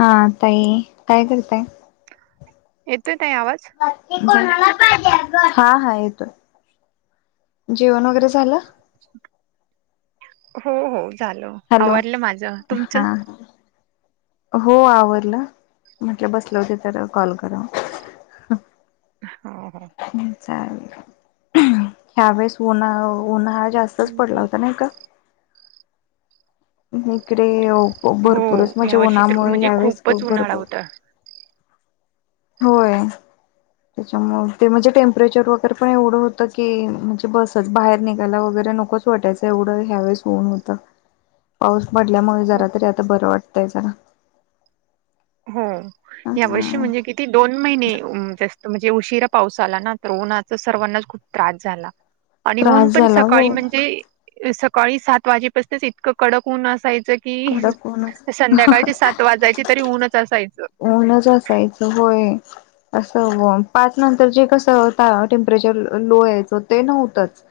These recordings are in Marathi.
हा ताई काय करताय? येतोय ताई आवाज? हा हा येतोय. जेवण वगैरे झालं? हो हो झालं हॅलो आवरलं माझं. हा तुमचं? हो आवरलं. म्हटलं बसलं होते तर कॉल कराव. हो हो. चालेल ह्या, वेळेस उन उन्हाळा जास्त. पाऊस पडला होता नाही का? इकडे हो भरपूरच म्हणजे, या वर्षी तर उन्हामुळे म्हणजे ह्यावेळेस खूपच खूप उन्हाळा भरपूर. होता. होय. तेच्यामुळे ते म्हणजे टेम्परेचर वगैरे पण एवढं होतं, की म्हणजे बसच बाहेर निघायला वगैरे नकोच. छोट्याच एवढं ह्यावेळेस ऊन होतं. पाऊस पडल्यामुळे जरा तरी आता बरं वाटतंय जरा. हो. यावर्षी अ म्हणजे किती. ती दोन महिने जास्त म्हणजे उशिरा पाऊस आला ना, तर उन्हाचा सर्वांनाच खूप त्रास झाला. [inaudible] आणि ऊन पण झाला हो सकाळी म्हणजे सकाळी सात वाजेपासनच इतकं कडक ऊन असायचं. कडक ऊनच. कि संध्याकाळची सात वाजायची, तरी ऊनच असायचं. ऊनच असा आहे की होय. असं पाच नंतर जे कसं आता टेम्परेचर लो यायचं ते नव्हतंच.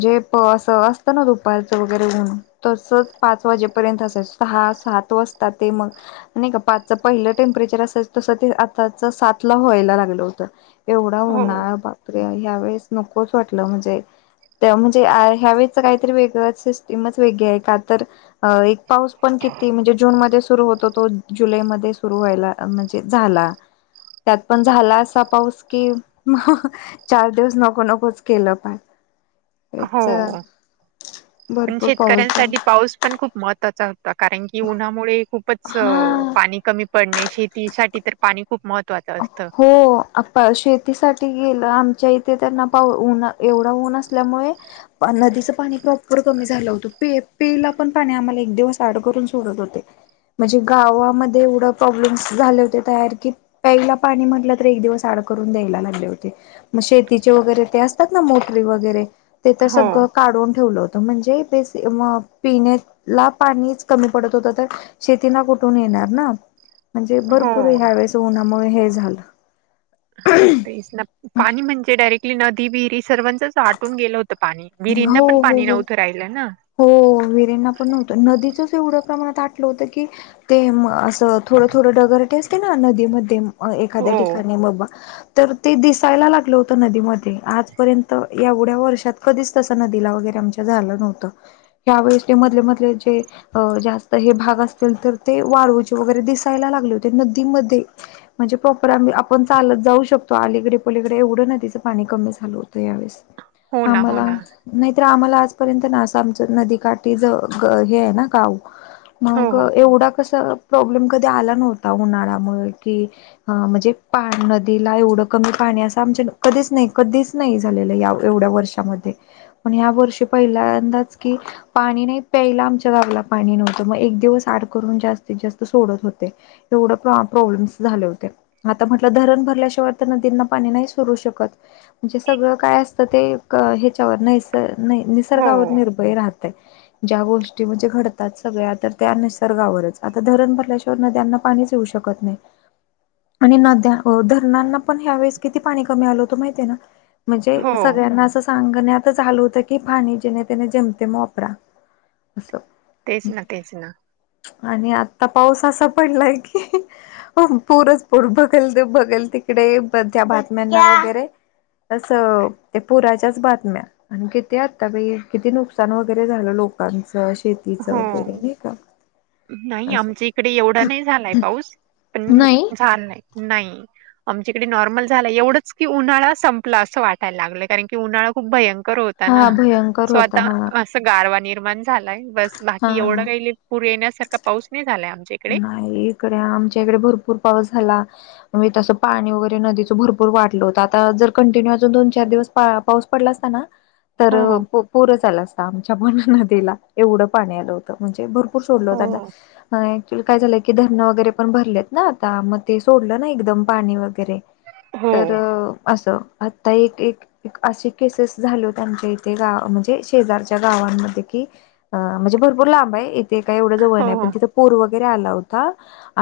जे प अस असतं ना, दुपारचं वगैरे ऊन. तसंच पाच वाजेपर्यंत असायच‌. सहा सात वाजता ते मग नाही का पाचच पहिलं टेम्परेचर असायच तस ते आताचा, सात ला व्हायला लागलं होतं एवढा हो उन्हाळा. तर ह्या वेळेस नकोच वाटलं म्हणजे त्या म्हणजे ह्यावेेळेच काहीतरी वेगळं, सिस्टीमच वेगळी आहे का तर. अ एक पाऊस पण किती म्हणजे, जूनमध्ये सुरू होतो तो जुलैमध्ये. सुरू व्हायला म्हणजे झाला. त्यात पण झाला असा पाऊस की चार दिवस नको नकोच केलं पण. हो पण भरपूर पाऊस शेतकऱ्यांसाठी झाला पाऊस पण खूप महत्त्वाचा होता, कारण की उन्हामुळे खूपच हा. पाणी कमी पडणे शेतीसाठी तर पाणी खूप महत् हो. शेतीसाठी गेलं आमच्या इथे, त्यांना पाऊ न एवढा ऊन असल्यामुळे. नदीचं पाणी प्रॉपर कमी झालं होतं. पि-पियाला पण पाणी आम्हाला एक दिवस आड करून सोडत होते. म्हणजे गावामध्ये एवढं प्रॉब्लेम्स झाले होते तयार की पहिला पाणी म्हटलं तर एक दिवस आड करून द्यायला लागले होते. मग शेतीचे वगैरे ते असतात ना मोटरी वगैरे, ते तर हो सगळं काढून ठेवलं होतं. तो म्हणजे बेसी मग पिण्यात ला पाणीच कमी पडत होत, तर शेतीनां कुठून येणार ना. म्हणजे हो भरपूर ह्या वेळेस उन्हामुळं हे झालं तेच ना पाणी म्हणजे, डायरेक्टली नदी विहिरी सर्वांचंच. आटून गेलं होत पाणी. विहिरींना हो पण हो पाणी हो नव्हतं राहिलं ना. हो विहिरींना पण नव्हतं. नदीचंच एवढ्या प्रमाणात आटलंवतं की ते असं थोडं थोडं डगरटे असते ना नदीमध्ये अ हो एखाद्या ठिकाणी बघा तर ते दिसायला लागलं होतं नदीमध्ये आजपर्यंत एवढ्या वर्षात कधीच तसं नदीला वगैरे आमच्या झालं नव्हतं. यावेेळेस ते मधले-मधले जे अ जास्त हे भाग असतील तर ते वाळूवूचे वगैरे दिसायला लागले होते नदीमध्ये. म्हणजे प्रॉपर आ आपण चालत जाऊ शकतो. अलीकडे पलीकडे एवढं, ना तिचं पाणी कमी झालं होतं यावेेळेस. हो ना हो आम्हाला ना नाही तरआम्हाला आजपर्यंत नास आमचं नदीकाठी ज हे आहे ना गाव, हो मग हो एवढा कसं. प्रॉब्लेम कधी आला नव्हता उन्हाळ्यामुळे की हं म्हणजे पा नदीला एवढं कमी पाणी असं, आमच्या कधीच नाही कधीच. नाही झालेला या एवढ्या वर्षामध्ये पण या वर्षी पहिल्यांदाच की पाणी नाही प्यायला आमच्या गावाला पाणी नव्हतं. मग एक दिवस आड करून जास्तीत जास्त सोडत होते. तेवढ प्रॉब्लेम्स झाले होते. आता म्हटलं धरण भरल्याशिवाय तर नदींना पाणी नाही सुरू शकत. म्हणजे सगळं काय असतं ते क ह्याच्यावर नैस नै हो निसर्गावर निर ते राहते ज्या गोष्टी म्हणजे घडतात सगळ्या तर त्या निसर्गावरच आता धरण भरल्याशि त्या नद्यांना पाणीच येऊ शकत नाही. आणि नद्या धरणांना पण ह्या, वेळेस किती पाणी कमी आलं होत माहिती आहे ना. म्हणजे हो सगळ्यांना असं सांगणे आता झालू होतं की पाणी जेणे त्याने जम ते मोपरा असं. तेच ना, तेच ना. आणि आता पाऊस असा पडलाय की हो पूरच पूर बघल बघल, तिकडे त्या बातम्यांनी वगैरे. तस ते पुराच्याच बातम्या, आणि किती आता किती नुकसान. सान वगैरे झालं लोकांचं शेतीचं हो वगैरे नाही का. नाही असं आमच्या इकडे एवढा नाही झालाय पाऊस पण नाही झान नाय नाही. आमच्याकडे नॉर्मल झाला. एवढंच की उन्हाळा संपला असं वाटायला लागलंय कारण, की उन्हाळा खूप भयंकर होत. हा भयंकर होता हा [unintelligible] गारवा निर्माण झालाय बस हा बाकी, एवढा काही पूर येण्यासारखा पाऊस नाही झालाय आम नाही इकडे आमच्या इकडे, भरपूर पाऊस झाला. म्हणजे तसं पाणी वगैरे, नदीचं भरपूर वाढलं होतं जर कंटिन्यू अजून दोन चार दिवस. पाऊस पडला असताना. तर हो हो पूरंच आला असता आमच्या पन, नदीला एवढं पाणी आलं होतं म्हणजे भरपूर. हो [unintelligible] काय झालंय की धरणं वगैरे पण भरलेत ना, आता मग ते सोडलं ना एकदम पाणी वगैरे. ते हो तर असं, आता एक एक. एक अशी केसेस झाले होते आमच्या इथे गाव म्हणजे शेजारच्या गावांमध्ये कि अ म्हणजे भरपूर लांब आहे इथे काय एवढं जवळ हो ना पण हो तिथं पूर्व गेऱ्या आला होता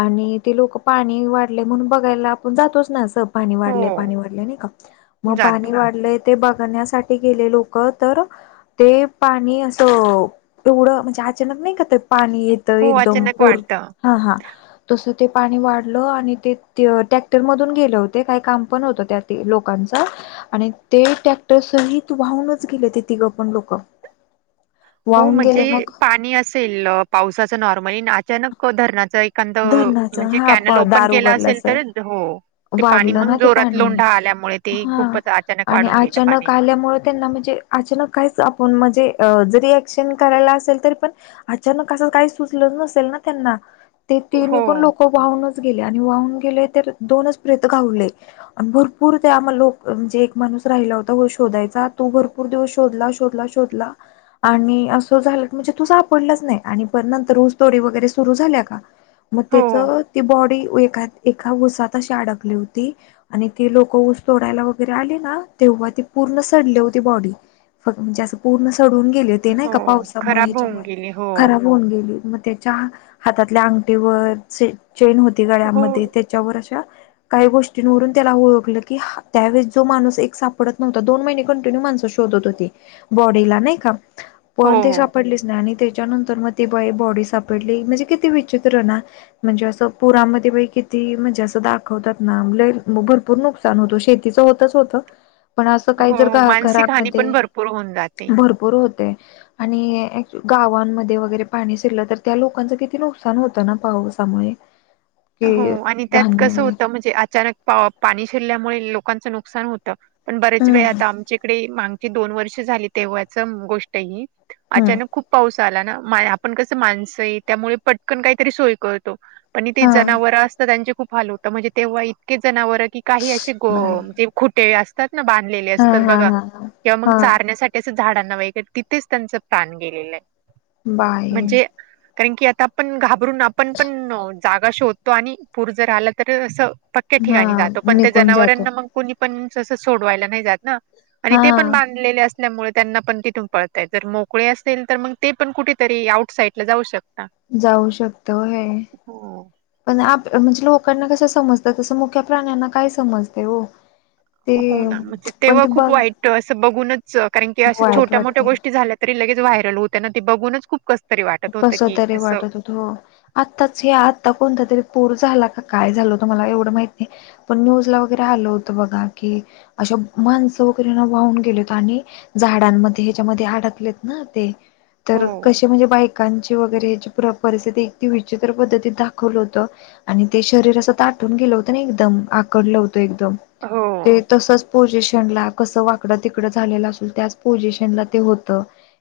आणि ते लोकं पाणी वाढले म्हणून बघायला आपण जातोच ना असं पाणी वाढलंय हो पाणी वाढलंय नाही का, मग पाणी जातो वाढलंय. ते बघण्यासाठी गेले लोकं तर ते पाणी असं एवढं म्हणजे, अचानक नाही का ते पाणी येतं हो एकदम अचानक पूर. वाढतं. हा हा. तस ते पाणी वाढलं, आणि ते टॅक्टर मधून गेलं होतं, काही काम पण होतं त्यात. ते लोकांचा आणि ते ट्रॅक्टर सहित वाहूनच गेले ते तिघं पण लोकं. ह हो म्हणजे पाणी असेल, पावसाच नॉर्मली अचानक धरणाच एक. बंद धरणाच म्हणजे, हा कॅनल ओपन दार केला उघडलं असेल अस तर हो. ते पाणी वाढलं मग ना ते जोरात पाणी लोंढा आल्यामुळे, ते हा खूपच अचानक आणि वाढून गेलं अचानक पाणी. आल्यामुळे त्यांना म्हणजे अचानक काहीच आपण म्हणजे, जरी ॲक्शन करायला असेल तरी पण. अचानक असं काही सुचलं नसेल ना त्यांना. ते हो, तिन्हीपण लोक वाहूनच गेले आणि वाहून गेले तर दोनच प्रेत घावले. आणि भरपूर ते आमला लोक म्हणजे एक माणूस राहिला होता होय शोधायचा. तो भरपूर भरपूर दिवस शोधला, शोधला, शोधला. आणि असं झालं म्हणजे तो, सापडलंच नाही आणि पण नंतर ऊसतोडी वगैरे सुरू झाल्या का. मग त्याच हो, ती बॉडी ए एका उसात अशी अडकली होती. आणि ती लोकं ऊस तोडायला वगैरे आली ना, तेव्हा ती पूर्ण सडली होती बॉडी. फक्त म्हणजे असं पूर्ण सडून गेले होते नाही हो. का पावसामुळे खराब होऊन ह्याच्यामुळे. गेली. हो. खराब होऊन गेले. मग ते हातातल्या अंगठीवर चेन होती, हो, गळ्यामध्ये त्यांच्यावर अशा. काही गोष्टींवरून त्याला ओळखलं की, त्यावेळेस जो माणूस एक सापडत नव्हता. दोन महिने कंटिन्यू माणसं शो शोधत होती, बॉडीला नाही का हो, पण ते हो. सापडलीच नाही, आणि त्याच्यानंतर मग ती बाई बॉडी सापडली म्हणजे किती विचित्र ना. म्हणजे असं पुरामध्ये बाई किती म्हणजे असं दाखवतात ना, लय भरपूर नुकसान शेती होतंच होत, पण अस काही जर हो, मानसिक हानी घरामध्ये पण होऊन जाते. भरपूर. भरपूर होते आणि गावामध्ये वैगेरे, पाणी शिरल तर त्या लोकांच किती नुक नुकसान होतं, ना पावसामुळे. हो कि आणि त्यात धान्य कसं वगैरे होतं, म्हणजे अचानक पा पाणी शिरल्यामुळे लोकांचं नुकसान होतं. पण बरेच हम्म वेळ आता आमच्याकडे, आमची दोन वर्ष झाली तेव्हाची गोष्ट आहे ही. हम्म अचानक खूप पाऊस आला ना, आपण कसं माणसं आहे त्यामुळे पटकन काहीतरी सोय करतो. ती हा जनावर असतात त्यांचे खूप हाल होतं. म्हणजे तेव्हा इतकी जनावर की काही असे बाय. कोण खुटे असतात ना बांधलेले हा असतात हा बघा, हा किंवा मग हा चारण्यासाठी त्याच झाडांना वगैरे तिथेच त्यांच प्राण गेलेलं आहे. बाय म्हणजे कारण की आता आपण घाबरून आपण पण जागा शोधतो आणि पूर जर आला तर, असं पक्क्या हा ठिकाणी जातो, पण त्या निघून जातो जनावरांना मग. कुणीपण सहसा सोडवायला नाही जात ना आणि ते पण हा. बांधलेले अस मुळे त्यांना पण तिथून पळताय. जर मोकळे असेल तर मग ते पण कुठेतरी आउट साईडला जाऊ शकता. जाऊ शकतो होय. हो. पण म्हणजे लोकांना कस समजतय, तसं मुख्या प्राण्यांना काय समजते ओ. हो ना म्हणजे तेव्हा खूप बघ वाईट असं, बघूनच कारण की अशा वाईट छोट्या मोठ्या वाटतं. गोष्टी झाल्यात. तरी लगेच व्हायरल होतं ना, ते बघूनच खूप कसतरी वाटत होतं कस की तरी असं वाटत होत हो. आत्ताच हे आता कोणता तरी‌ पूर झाला कां, काय झालं तु मला एवढं माहित नाही. पण न्यूजला वगैरे आलं होतं बघा की, असे माणसं वगैरे ना वाहून गेलेत आणि. झाडांमध्ये हेच्यामध्ये अडकलेत ना ते, हो तर कसे म्हणजे बाई. वगैरे परिस्थिती इतकी, विचित्र पद्धतीत दाखवल होतं. आणि ते शरीर असं ताटून गेलं होतं ना, एकदम आकडलं होतं एकदम ते हो तसंच. पोझिशन ला कसं वाकडं तिकडं झालेलं, असल त्याच पोझिशन ला ते होत.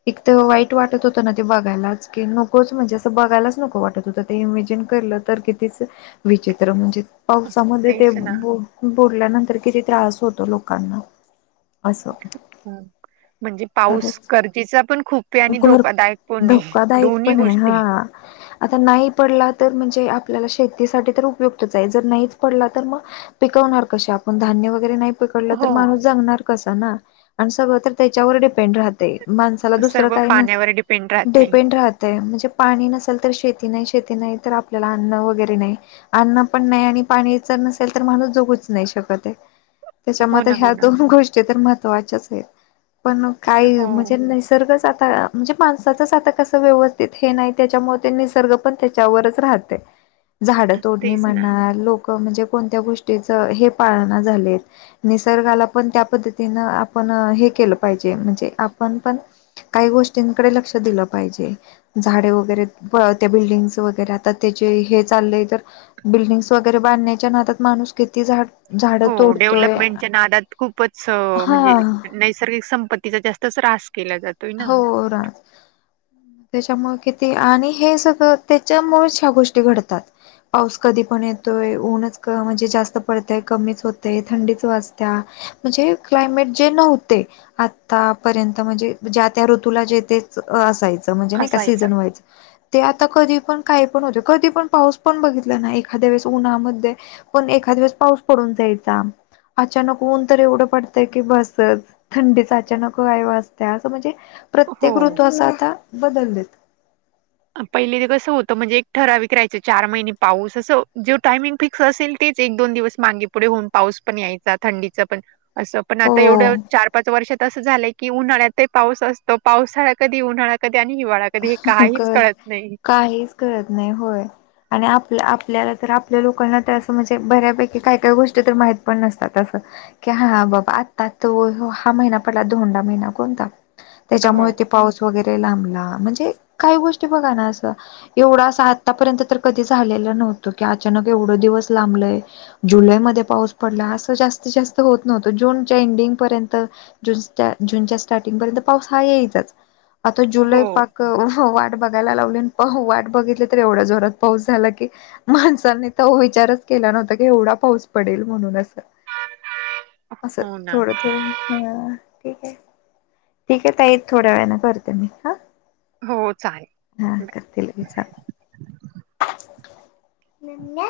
एक तर वाईट वाटत होतं, ना ते बघायलाच. की नकोच म्हणजे असं बघायलाच नको वाटत होतं. ते इमेजिन करलं तर कितीच, विचित्र म्हणजे, पावसामध्ये ते तेच ना बु बुडल्यानंतर किती त्रास होतो लोकांना. असं म्हणजे पाऊस खरंच. गरजेचा पण खूप पे आणि भर धोकादायक कोणी धोकादायक दोन्ही पण आहे गोष्टी. हा. आता नाही पडला तर म्हणजे आपल्याला शेतीसाठी तर उपयुक्तच आहे. जर नाहीच पडला तर मग पिकवणार कसे, आपण धान्य वगैरे नाही. पकडला तर हो. ‌माणूस जगणार कस ना आणि सगळं तर त्याच्यावर डिपेंड राहतंय‌. माणसाला दुस तर सर्व काही नस पाण्यावर डिपेंड राहते. डिपेंड राहत. ते म्हणजे पाणी नसेल, तर शेती नाही. शेती नाही तर आपल्याला अन्न वगैरे नाही. अन्न पण नाही आणि पाणीचर नसेल तर माणूस जगूच नाही शकत. हो त्याच्यामध्ये ना हो ह्या ना दोन गोष्टी तर महत्त्वाच्याच आहे पण काही हो म्हणजे नैसर्गच साताळ्या म्हणजे माणसाच साता कसं व्यवस्थित हे नाही त्याच्यामुळे ते निसर्ग पण त्याच्यावरच राहते. झाड तोडणी तेच ना. म्हणा, लोक म्हणजे कोणत्या गोष्टीच हे पाळ ना झालेत. निसर्गाला पण त्या पद्धतीनं आपण हे केलं पाहिजे म्हणजे आपण पण काही गोष्टींकडे लक्ष दिलं पाहिजे. झाडे वगैरे त्या बिल्डिंग्स वगैरे आता त्याचे हे चाललंय तर बिल्डिंग्स वगैरेचे बांधण्याच्या नादात माणूस किती झाड झाडं हो तोडतोय डेव्हलपमेंटच्या नादात खूपच हा म्हणजे नैसर्गिक संपत्तीचा जास् तस रास केल्या जात. हो रात त्याच्यामुळे किती आणि हे सगळं त्याच्यामुळेच ह्या गोष्टी घडतात. पाऊस कधी पण येतोय ऊनच क म्हणजे जास्त पडतय कमीच होतय थंडीच वाजत्या. म्हणजे क्लायमेट जे नव्हते आतापर्यंत म्हणजे ज्या त्या ऋतूला जे तेच असायचं म्हणजे नाही का असायचं सीझन वाईज. ते आता कधी पण काही पण होते. कधी पण पाऊस पण बघितला ना एखाद्या वेळेस उन्हामध्ये पण एखा दिवस पाऊस पडून जायचा. अचानक ऊन तर एवढं पडतय की बसत थंडीचा अचानक व्हाय वास त्या असं म्हणजे प्रत्येक हो. ऋतू असं आता बदललेत. पहिली ते कसं होतं म्हणजे एक ठरा विकरायच चार महिने पाऊस असं ज्यो टायमिंग फिक् ससेल तेच एक दोन दिवस मागे पुढे होऊन पाऊस पण यायचा थंडीचा पण असं पण आता एवढं हो चार पाच वर्षात असं झालंय की उन्हाळ्यातही पाऊस असतो पावसाळा कधी उन्हाळा कधी आणि हिवाळाया कधी हे क काहीच कळत नाही काहीच कळत नाही होय. आणि आपल्या आपल्याला तर आपल्या लोकांना तर असं म्हणजे बऱ्यापैकी काय काय गोष्टी तर माहित पण नसतात असं. की हा बाबा आत्ता तो हा महिना पडला दोंडा महिना कोणता हो त्याच्यामुळे ते पाऊस वगैरे लांबला म्हणजे काही गोष्टी बघा ना असं एवढ असं आत्तापर्यंत तर कधी झालेलं नव्हतं, की अचानक एवढं दिवस लांबलय. जुलैमध्ये पाऊस पडला असं जास्तीत जास्त होत नव्हतं जूनच्या एंडिंग पर्यंत जुन्स्ता जूनच्या स्टार्टिंग पर्यंत पाऊस हाईचच आता हो जुलै पा क वाट बघायला लावली आणि वाट बघितली तर एवढ्या जोरात पाऊस झाला की माणसांनी तो विचारच केला नव्हता की एवढा पाऊस पडेल म्हणून असं. असं हो ना थोडं थोडे हा ठीक आहे ठीक आहे ताई थोड्या वेळाने करते मी हा. हो चालेल. हा करते लगेच हा. मम्म्या